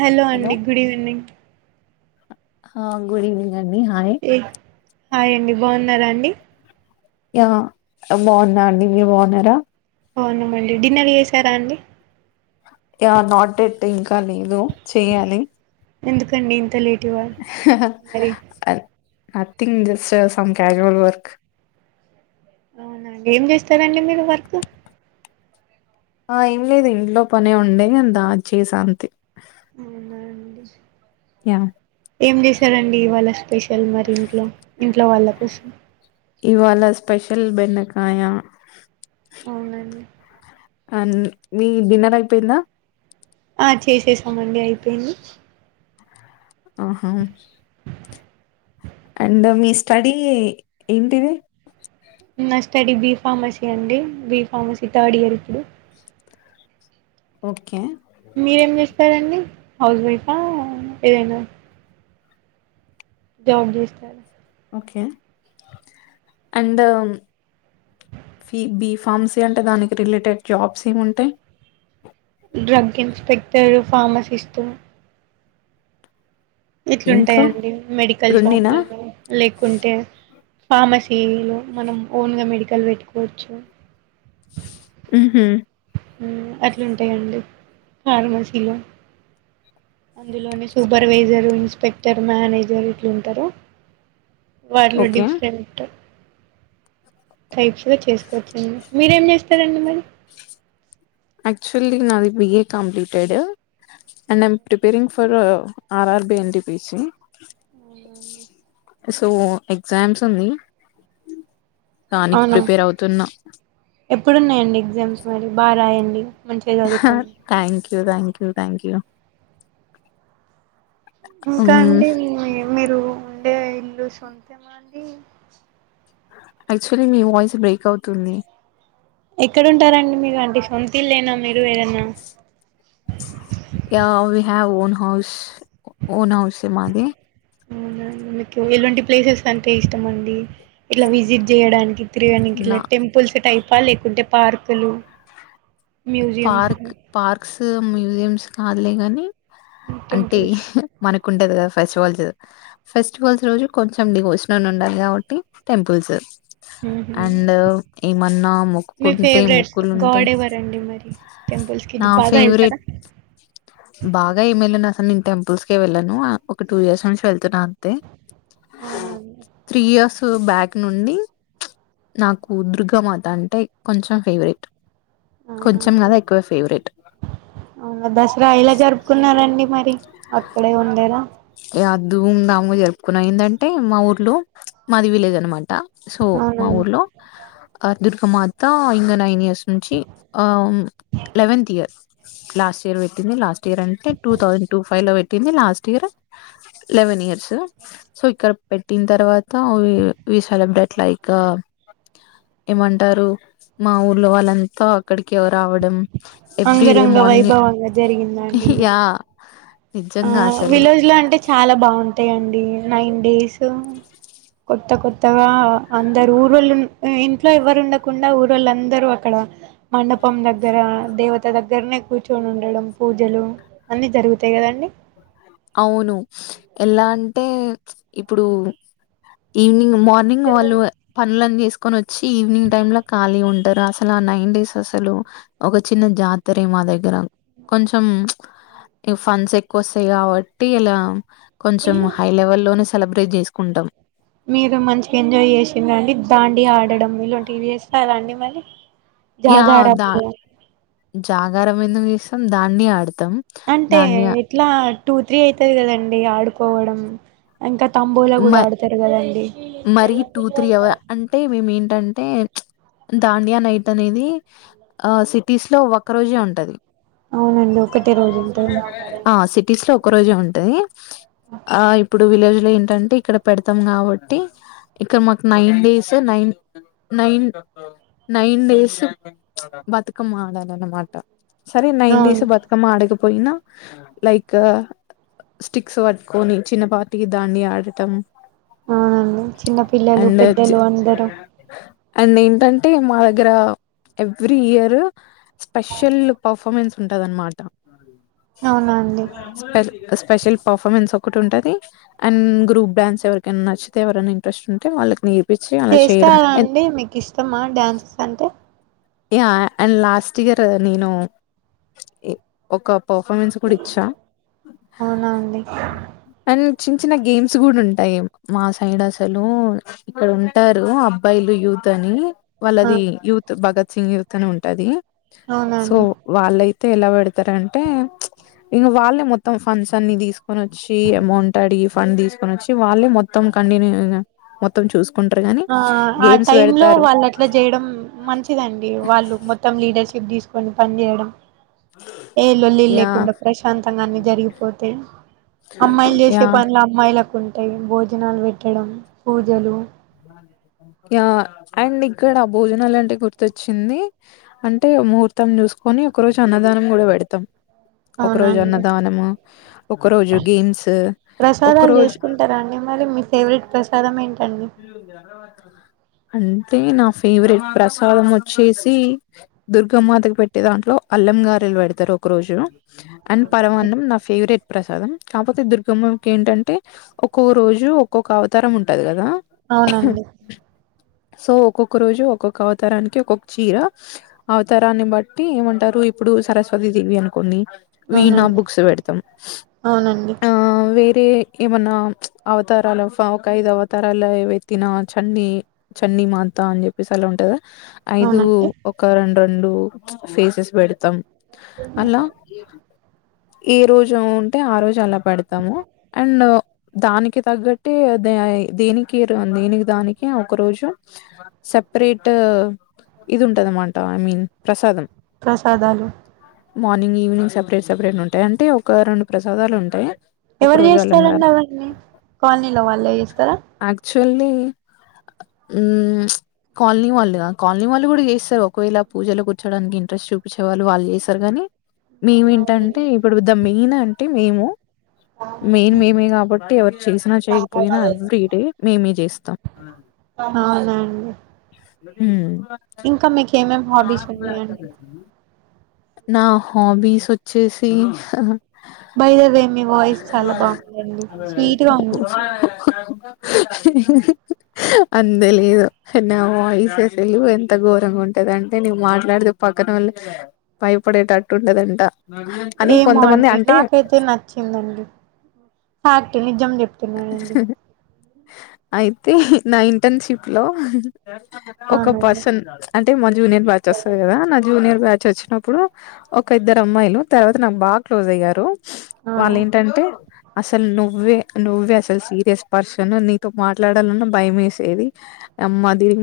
Hello అండి good evening హా good evening అండి హాయ్ ఏ హాయ్ అండి బాగున్నారా అండి ఆ బాగున్నా అండి మీరు బాగున్నారా బావునమండి డిన్నర్ చేసారా అండి నాట్ ఎట్ ఇంకా లేదు చెయాలి ఎందుకండి ఇంత late nothing just some casual work అవునండి ఏం చేస్తారండి మీరు వర్క్ ఆ ఏం లేదు అండి ఇంట్లో పనే ఉండే నని దా చేసా అంతే అవునా అండి యా ఏం చేశారండి ఇవాళ్ళ స్పెషల్ మరి ఇంట్లో ఇంట్లో వాళ్ళ షం ఇవాళ స్పెషల్ బెండకాయ అవునండి అనీ మీది డిన్నర్ అయిపోయిందా ఆ చేసేసనామండి అయిపోయింది ఓహో అండ్ మీ స్టడీ ఏంటిది నా స్టడీ బి ఫార్మసీ అండి బి ఫార్మసీ థర్డ్ ఇయర్ ఇప్పుడు ఓకే మీరేం చేస్తారండి హౌస్ వైఫా ఏదైనా జాబ్ చేస్తరా ఓకే అండ్ ఫీ బి ఫార్మసీ అంటే దానికి రిలేటెడ్ జాబ్స్ ఏమంటాయి డ్రగ్ ఇన్స్పెక్టరు ఫార్మసిస్ట్ ఇంకా ఇట్లుంటాయండి మెడికల్ రెండేనా షాపులలో లేకుంటే ఫార్మసీలో మనం ఓన్గా మెడికల్ పెట్టుకోవచ్చు ఆహ అట్లాంటాయండి ఫార్మసీలో అందులోనే సూపర్వైజరు ఇన్స్పెక్టర్ మేనేజర్ ఇట్లుంటారు వాళ్లో ఓకే. డిఫరెంట్ టైప్స్ గా చేసుకోవచ్చండి మీరేం చేస్తారండి మరి ఆక్చువల్లీ నా అది BA completed and I'm preparing for RRB NPC ఆ సో ఎగ్జామ్స్ ఉంది దనికి అవునా ప్రిపేర్ అవుతున్నా ఎప్పుడున్నాయండి ఎగ్జామ్స్ మరి బాగా రాయండి మంచిగా చదువుకోండి ూ థ్యాంక్ యూ థ్యాంక్ యూ ఇంకా హ్మ్. అండి మీరు ఉండే ఇల్లు సొంతేమాండి యాక్చువలీ మీ వాయిస్ బ్రేక్ అవుతుంది ఎక్కడుంటారండి మీరు అంటే సొంతి లేనా మీరు ఏదన్నా యావి హ ఓన్ హౌసే ఓన్ హౌసే మాది అవునాం మీకు ఎలాంటి ప్లేసెస్ అంటే ఇష్టం అండి ఇట్లా విజిట్ చేయడానికి తిరగడానికి నా ఇలా టెంపుల్స్ టైపా లే కొంటే పార్కులు మ్యూజియమ్స్ పార్క్ పార్క్స్ మ్యూజియమ్స్ కాదులే ని అంటే టెంపుల్స్ మనకుంటది కదా ఫెస్టివల్స్ ఫెస్టివల్స్ రోజు కొంచెం డివషన్ ఉండాలి కాబట్టి టెంపుల్స్ ఉహు అండ్ ఏమన్నా మీ మొక్కుకుంటే ఫేవరెట్ మొక్కులు ఉంటే గాడ్ ఎవరండి మరి టెంపుల్స్ కి నా బాగా ఫేవరెట్ వెళ్తారా బాగా ఈ మేళ న నేను టెంపుల్స్కే వెళ్ను ఒక టూ ఇయర్స్ నుంచి వెళ్తను అంతే అవునా అండి త్రీ ఇయర్స్ బ్యాక్ నుండి నాకు దుర్గామాత అంటే కొంచెం ఫేవరెట్ అవునా కొంచెం అండి కదా ఎక్కువే ఫేవరెట్ అవునా దసరా ఇలా జరుపుకున్నారండి మరి అక్కడే ఉండేలా దధూమ్ దాముగా జరుపుకున్నా ఏంటంటే మా ఊర్లో మాది విలేజ్ అనమాట సో మా అవునండి ఊర్లో ఆ దుర్గా మాత ఇంకా నైన్ ఇయర్స్ నుంచి ఆ లెవెంత్ ఇయర్ లాస్ట్ ఇయర్ వెతుంది లా ఇయర్ అంటే టూ థౌజండ్ టూ ఫైవ్ లో పెట్టింది last year eleven years so ఇక్కడ పెట్టిన తర్వాత సెలబ్రేట్ లైక్ ఏమంటారు మా ఊర్లో వాళ్ళంత [unintelligible] ఆవడం ఎవరి డే అంగరంగ మార్నింగ్ వైభవంగా జరిగిందా అండి మరి ఆ నిజంగా అసలు విలేజ్ లో అంటే చాలా బాగుంటాయిండి నైన్ డేస్ కొత్త కొత్తగా అందరు ఊరు వాళ్ళు ఇంట్లో ఎవరు ఉండకుండా ఊర్ వాళ్ళు అందరూ అక్కడ మండపం దగ్గర దేవత దగ్గరనే కూర్చని ఉండడం పూజలు అన్నీ జరుగుతాయి కదండి అవును ఎలా అంటే ఇప్పుడు ఈవినింగ్ మార్నింగ్ వాళ్ళు పనులని చేసుకొని వచ్చి ఈవినింగ్ టైమ్ లో ఖాళీ ఉం అంటారు అసలు ఆ నైన్ డేస్ అసలు ఒక చిన్న జాతరే మా దగ్గర కొంచెం ఫండ్స్ ఎక్కువ వస్తాయి కాబ బట్టి ఇలా కొంచెం హై లెవెల్ లోనే సెలబ్రేట్ చేసుకుంటాం మీరు మంచిగా ఎంజాయ్ చేసిందండి దాండి ఆడడం ఇలాంటివి చేస్తారాండి మళ్ళీ యా ద జాగారం ఎందుకు చేస్తాం దాండియా అంటే ఎట్లా టూ త్రీ అయితది కదండి ఆడుకోవడం ఇంకా తంబోలా కూడా ఆడతారు కదండి మరి టూ త్రీ అవర్ అంటే మేము ఏంటంటే దాండియా నైట్ అనేది ఆ సిటీస్ లో ఒకక్క రోజే ఉంటది అవునండి ఒకటే రోజు ఉంటది ఆ సిటీ స్ట ఒకక్క రోజే ఉంటది ఆ ఇప్పుడు విలేజ్ లో ఏంటంటే ఇక్కడ పెడతాం కాబట్టి ఇక్కడ మాకు nine days nine nine nine days బతుకమ్ ఆడాల అనమాట సరే నైన్ డస్ అవును బతుకమ్మ ఆడకపోయినా లైక్ స్టిక్స్ పట్టుకొని చిన్నపాటికి దాన్ని ఆడటం అవునండి చిన్నపిిల్లలు అండ్ పెద్దలు అందరూ అండ్ ఏంటంటే మా దగ్గర ఎవ్రీ ఇయర్ స్పెషల్ పర్ఫార్మెన్స్ ఉంటద అన్నమాట అవునా అండి స్ప స్పెషల్ పర్ఫార్మెన్స్ ఒకటి ఉంటుంది అండ్ గ్రూప్ డ్యాన్స్ ఎవరికైనా నచ్చితే ఎవరైనా ఇంట్రెస్ట్ ఉంటే వాళ్ళకి న చేస్తారా అండి మీకు ఇష్టమా డ్యాన్సెస్ అంటే యా అండ్ లాస్ట్ ఇయర్ నేను ఒక పర్ఫార్మెన్స్ కూడా ఇచ్చా అవునా అండి అండ్ చిన్న చిన్న గేమ్స్ కూడా ఉంటాయి మా సైడ్ అసలు ఇక్కడ ఉంటారు అబ్బాయిలు యూ అతని ఆ వాళ్ళది యూత్ భగత్ సింగ్ యూత్ అని ఉంటది సో అవునండి వాళ్ళై ఎలా పెడతారంటే ఇంక వాళ్ళే మొత్తం ఫండ్స్ అన్ని తీసుకొని వచ్చి అమౌంట్ అడి ఫండ్ తీసుకొని వచ్చి వాళ్ళే మొత్తం కంటిన్యూ మొత్తం చూసు ఆ ఆ టైమ్ లో వాళ్ళు అట్లా చేయడం మంచిదండి వాళ్ళు మొత్తం లీడర్షిప్ తీసుకొని పని చేేయడం ఏ లొల్లిల్ యా లేకుండా ప్రశాంతంగానే జరిగిపోతే అమ్మాయిలు యా చేసే పనులు అమ్మాయిలకు ఉంటాయి భోజనాలు పెట్టడం పూజలు అ ఆ అండ్ ఇక్కడ భోజనాలుంటివి గుర్తొచ్చింది అంటే ముహూర్తం చూసుకో కానీ ఒక రోజు అన్నదానం కూడా పెడతాం ఒక రోజు అవునండి అన్నదానము ఒక రోజు గేమ్స్ ఒక ప్రసాదాలు రోజు చేసుకుంటారా అండి మరి మీ ఫేవరెట్ ప్రసాదం ఏంటి ఇ అరవాత అంటే నా ఫేవరెట్ ప్రసాదం వచ్చేసి దుర్గామాతకు పెట్టే దాంట్లో అలా ల్ల గ పెడత రోజు అండ్ పరం అవునండి నా ఫేవరెట్ ప్రసాం కాకపోతే దుర్ మక ఏంటంటే ఒక్కొక్క రోజు ఒక్కొక్క అవతారం ఉంటది కదా అవునండి సో ఒక్కొక్క రోజు ఒక్కొక్క అవతారానికి ఒక్కొక్క చీర అవతారాన్ని బట్టి ఏమంటారు ఇప్పుడు అ అవునండి అవునండి వ వ అంటే ఏమన్నా అవతారాలు ఒక ఐదు అవతార అలావ ఎత్తిన చన్న చన్న మాంత అని చెప్పేసి అలా ఉంటదా ఐదు అవునండి ఒక రెండు రెండు ఫేసెస్ పెడతాం అలా ఏ రోజు ఉంటే ఆ రోజు అలా పెడతాము అండ్ దానికి తగ్గట్టి అదే దేనికి దేనికి దానికి ఒక రోజు సపరేట్ ఇది ఉంటద అమాట ఐ మీన్ ప్రసాదం ప్రసాదాలు మార్నింగ్ ఈవినింగ్ సపరేట్ సపరేట్ ఉంటాయి అంటే ఒక రెండు ప్రసాదాలు ఉంటాయి ఒక ఎవరు రోజు చేస్తారండి అలంగారు అవన్నని కాలనీలో వాళ్ళే చేస్తారా చిలి హా ఉ కాలనీ వాళ్ళు కాలనీ వాళ్ళు కూడా చేస్తారు ఒకవేళ పూజలో కూర్చోడానికి ఇంట్రెస్ట్ చూపించేవాళ్ళు వాళ్ళు చేశారుగాని మేముేంటంటే ఇప్పుడు వద్దా మెయిన్ అంటే మేము మెయిన్ అవును. మేమే కాబట్టి ఎవరు చేసినా చేయకపోయినా ఎవ్రీ డే మేమే జేస్తాం. అవునండి ఊ ఇంకా మీకు ఏమేం హాబీస్ ఉన్నాయండి నా హాబీస్ వచ్చేసి బై ద వే మీ వాయిస్ చాలా [unintelligible] బాగుందండి స్వీట్ గా ఉంది అంతే లేదు నా వాయిస్ అసలు ఎంత ఘోరంగా ఉంటది అంటే నీవు మాట్లాడతే పక్క వల్ భయపడేటట్టు ఉండదంట ఏమో అండి నాకైతే నచ్చిందండి ఫ్యాక్ట్ నిజం చెప్తున్నానండి అయితే నా ఇంటర్న్షిప్ లో ఒక అవునండి పర్సన్ అంటే మా జూనియర్ బ్యాచ్ వస్తుంది కదా నా జూనియర్ బ్యాచ్ వచ్చినప్పుడు ఒక ఇద్దరు అమ్మాయిలు తర్వాత నాకు బాగా క్లోజ్ అయ్యారు వాళ్ళు అవును ఏంటంటే అసలు నువ్వే నువ్వే అసలు సీరియస్ పర్సన్ నీతో మాట్లాడాలన్నా భయం వేసేది అమ్మా దీనికి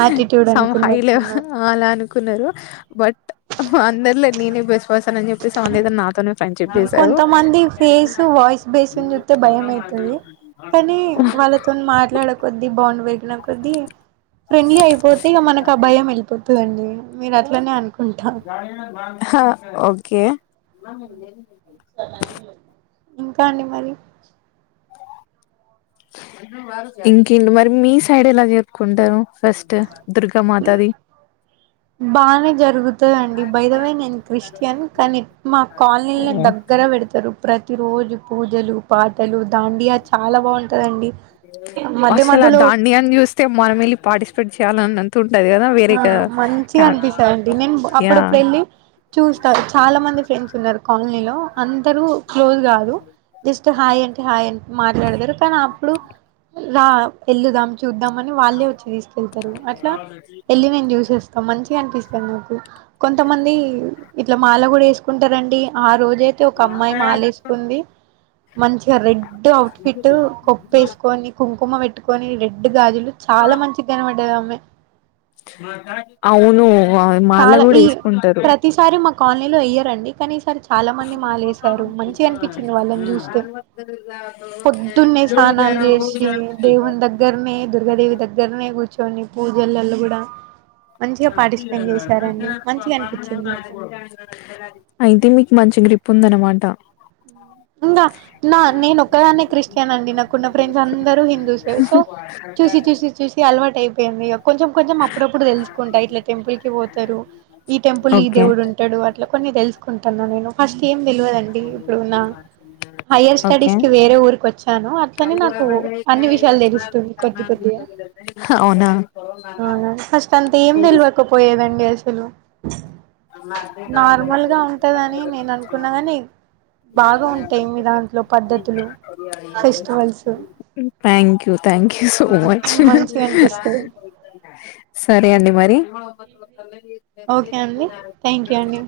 యాటిట్యూడ్ సంహయిలే అనుకున్నట్టున్నారు అలాను న్నారు బట్ అందరిలో నేనే బెస్ వసాన అని చెప్పేసి అద నాతో కొంతమంది ఫేస్ వాయిస్ బేసిని చూస్తే భయం అవుతుంది కానీ వాళ్ళతో మాట్లాడ కొద్దీ బా ం పెరిగిన కొద్దీ ఫ్రెండ్లీ అయిపోతే ఇక మనకు అ భయం వెళ్ళిపోతుందండి మీరు అట్లనే అనుకో హ ఓకే ఇంకా అండి మరి ఇంక మరి మీ సైడ్ ఎలా జరుకుంటారు ఫస్ట్ దుర్గా మాతాది బానే జరుగుతందిండి బై దా వె నేను క్రిస్టియన్ కానీ మా కాలనీ దగ్గర పెడతారు ప్రతి రోజు పూజలు పాటలు దాండియా చాలా బాగుంటదండి మధ్య అసలు ఆ మధ్యలో దాన్నియాన్ని చూస్తే మనం వెళ్ళి పార్టిసిపేట్ చేయాలిన్నంత ఆ మంచిగా అనిపిస్తానుండి నేను యా అప్పుడప్పుడు వెళ్ళి చూస్తా చాలా మంది ఫ్రెండ్స్ ఉన్నారు కాలనీలో అందరు క్లోజ్ కాదు జస్ట్ హాయ్ అంటే హాయ్ అ మాట్లాడతారు కానీ అప్పుడు రా ఎల్ళదాం చూద్దాం అని వాళ్ళే వచ్చి తీసుకెళ్తారు అట్లా మంచి కనిపిస్తది మాకు కొంది ఇలా మాల కూడా వేకుంట అదైతే ఒక అమ్మాయి మాలేసుకుంది మంచిగా రెడ్ అవుట్ఫిట్ కొప్పు వేసుకొని కుం కుమ్మ పెట్టుకొని రెడ్ గాజులు చాలా మంచి కన పడ్డద అమ్మె అవును మాల చాలా కూడా ఈ వేసుకుంటారు ప్రతిసారి మా కాలనీలో వెయ్యారంండి కానీసారి చాలా మంది మాాలేశారు మంచి అనిపించింది వాళ్ళని చూస్తే పొద్దున్నే స్నానాలు చేసి దేవు దగ్గరనే దుర్గాదేవి దగ్గరనే కూర్చొని పూజలలో కూడా మంచిగా పాటిస్త అయితే మీకు మంచి గ్రిప్ పొందనమాట హ ఇంకా నా నేను ఒక్కదాన్న క్రిస్టియన్ అండి నాకున్న ఫ్రెండ్స్ అందరుూ హిందూసే సో చూసి చూసి చూ అలవాటు అయిపోయింది ఇక కొెం కొంచెం అప్పుడప్పుడు తెలుసుకు ఇట్లా టెంపుల్ కి పోతారు ఈ టెంపుల్ ఈ ఓకే దేవుడు ఉంటాడు అట్లా కొన్ని తెలుసుకుంటాను నేను ఫస్ట్ తెలుండి ఇప్పుడు నా హైయర్ స్టడీస్ కి వేరే ఊరి వచ్చా అట్లనే నాకు కొని విషయాలు తెలుస్తుంది కొద్ది కొద్దిగా అవునా అనా ఫస్ట్ అంత ఏం టెల్కపోయేదండి అసలు నార్మల్ గా ఉంటదని మ నేను [unintelligible] టైం దాంట్లో పద్ధతులు festivals thank you thank you so much మంచిగా అనిపిస్తది సరే అండి మరి ఓకే థ్యాంక్ యూ అండి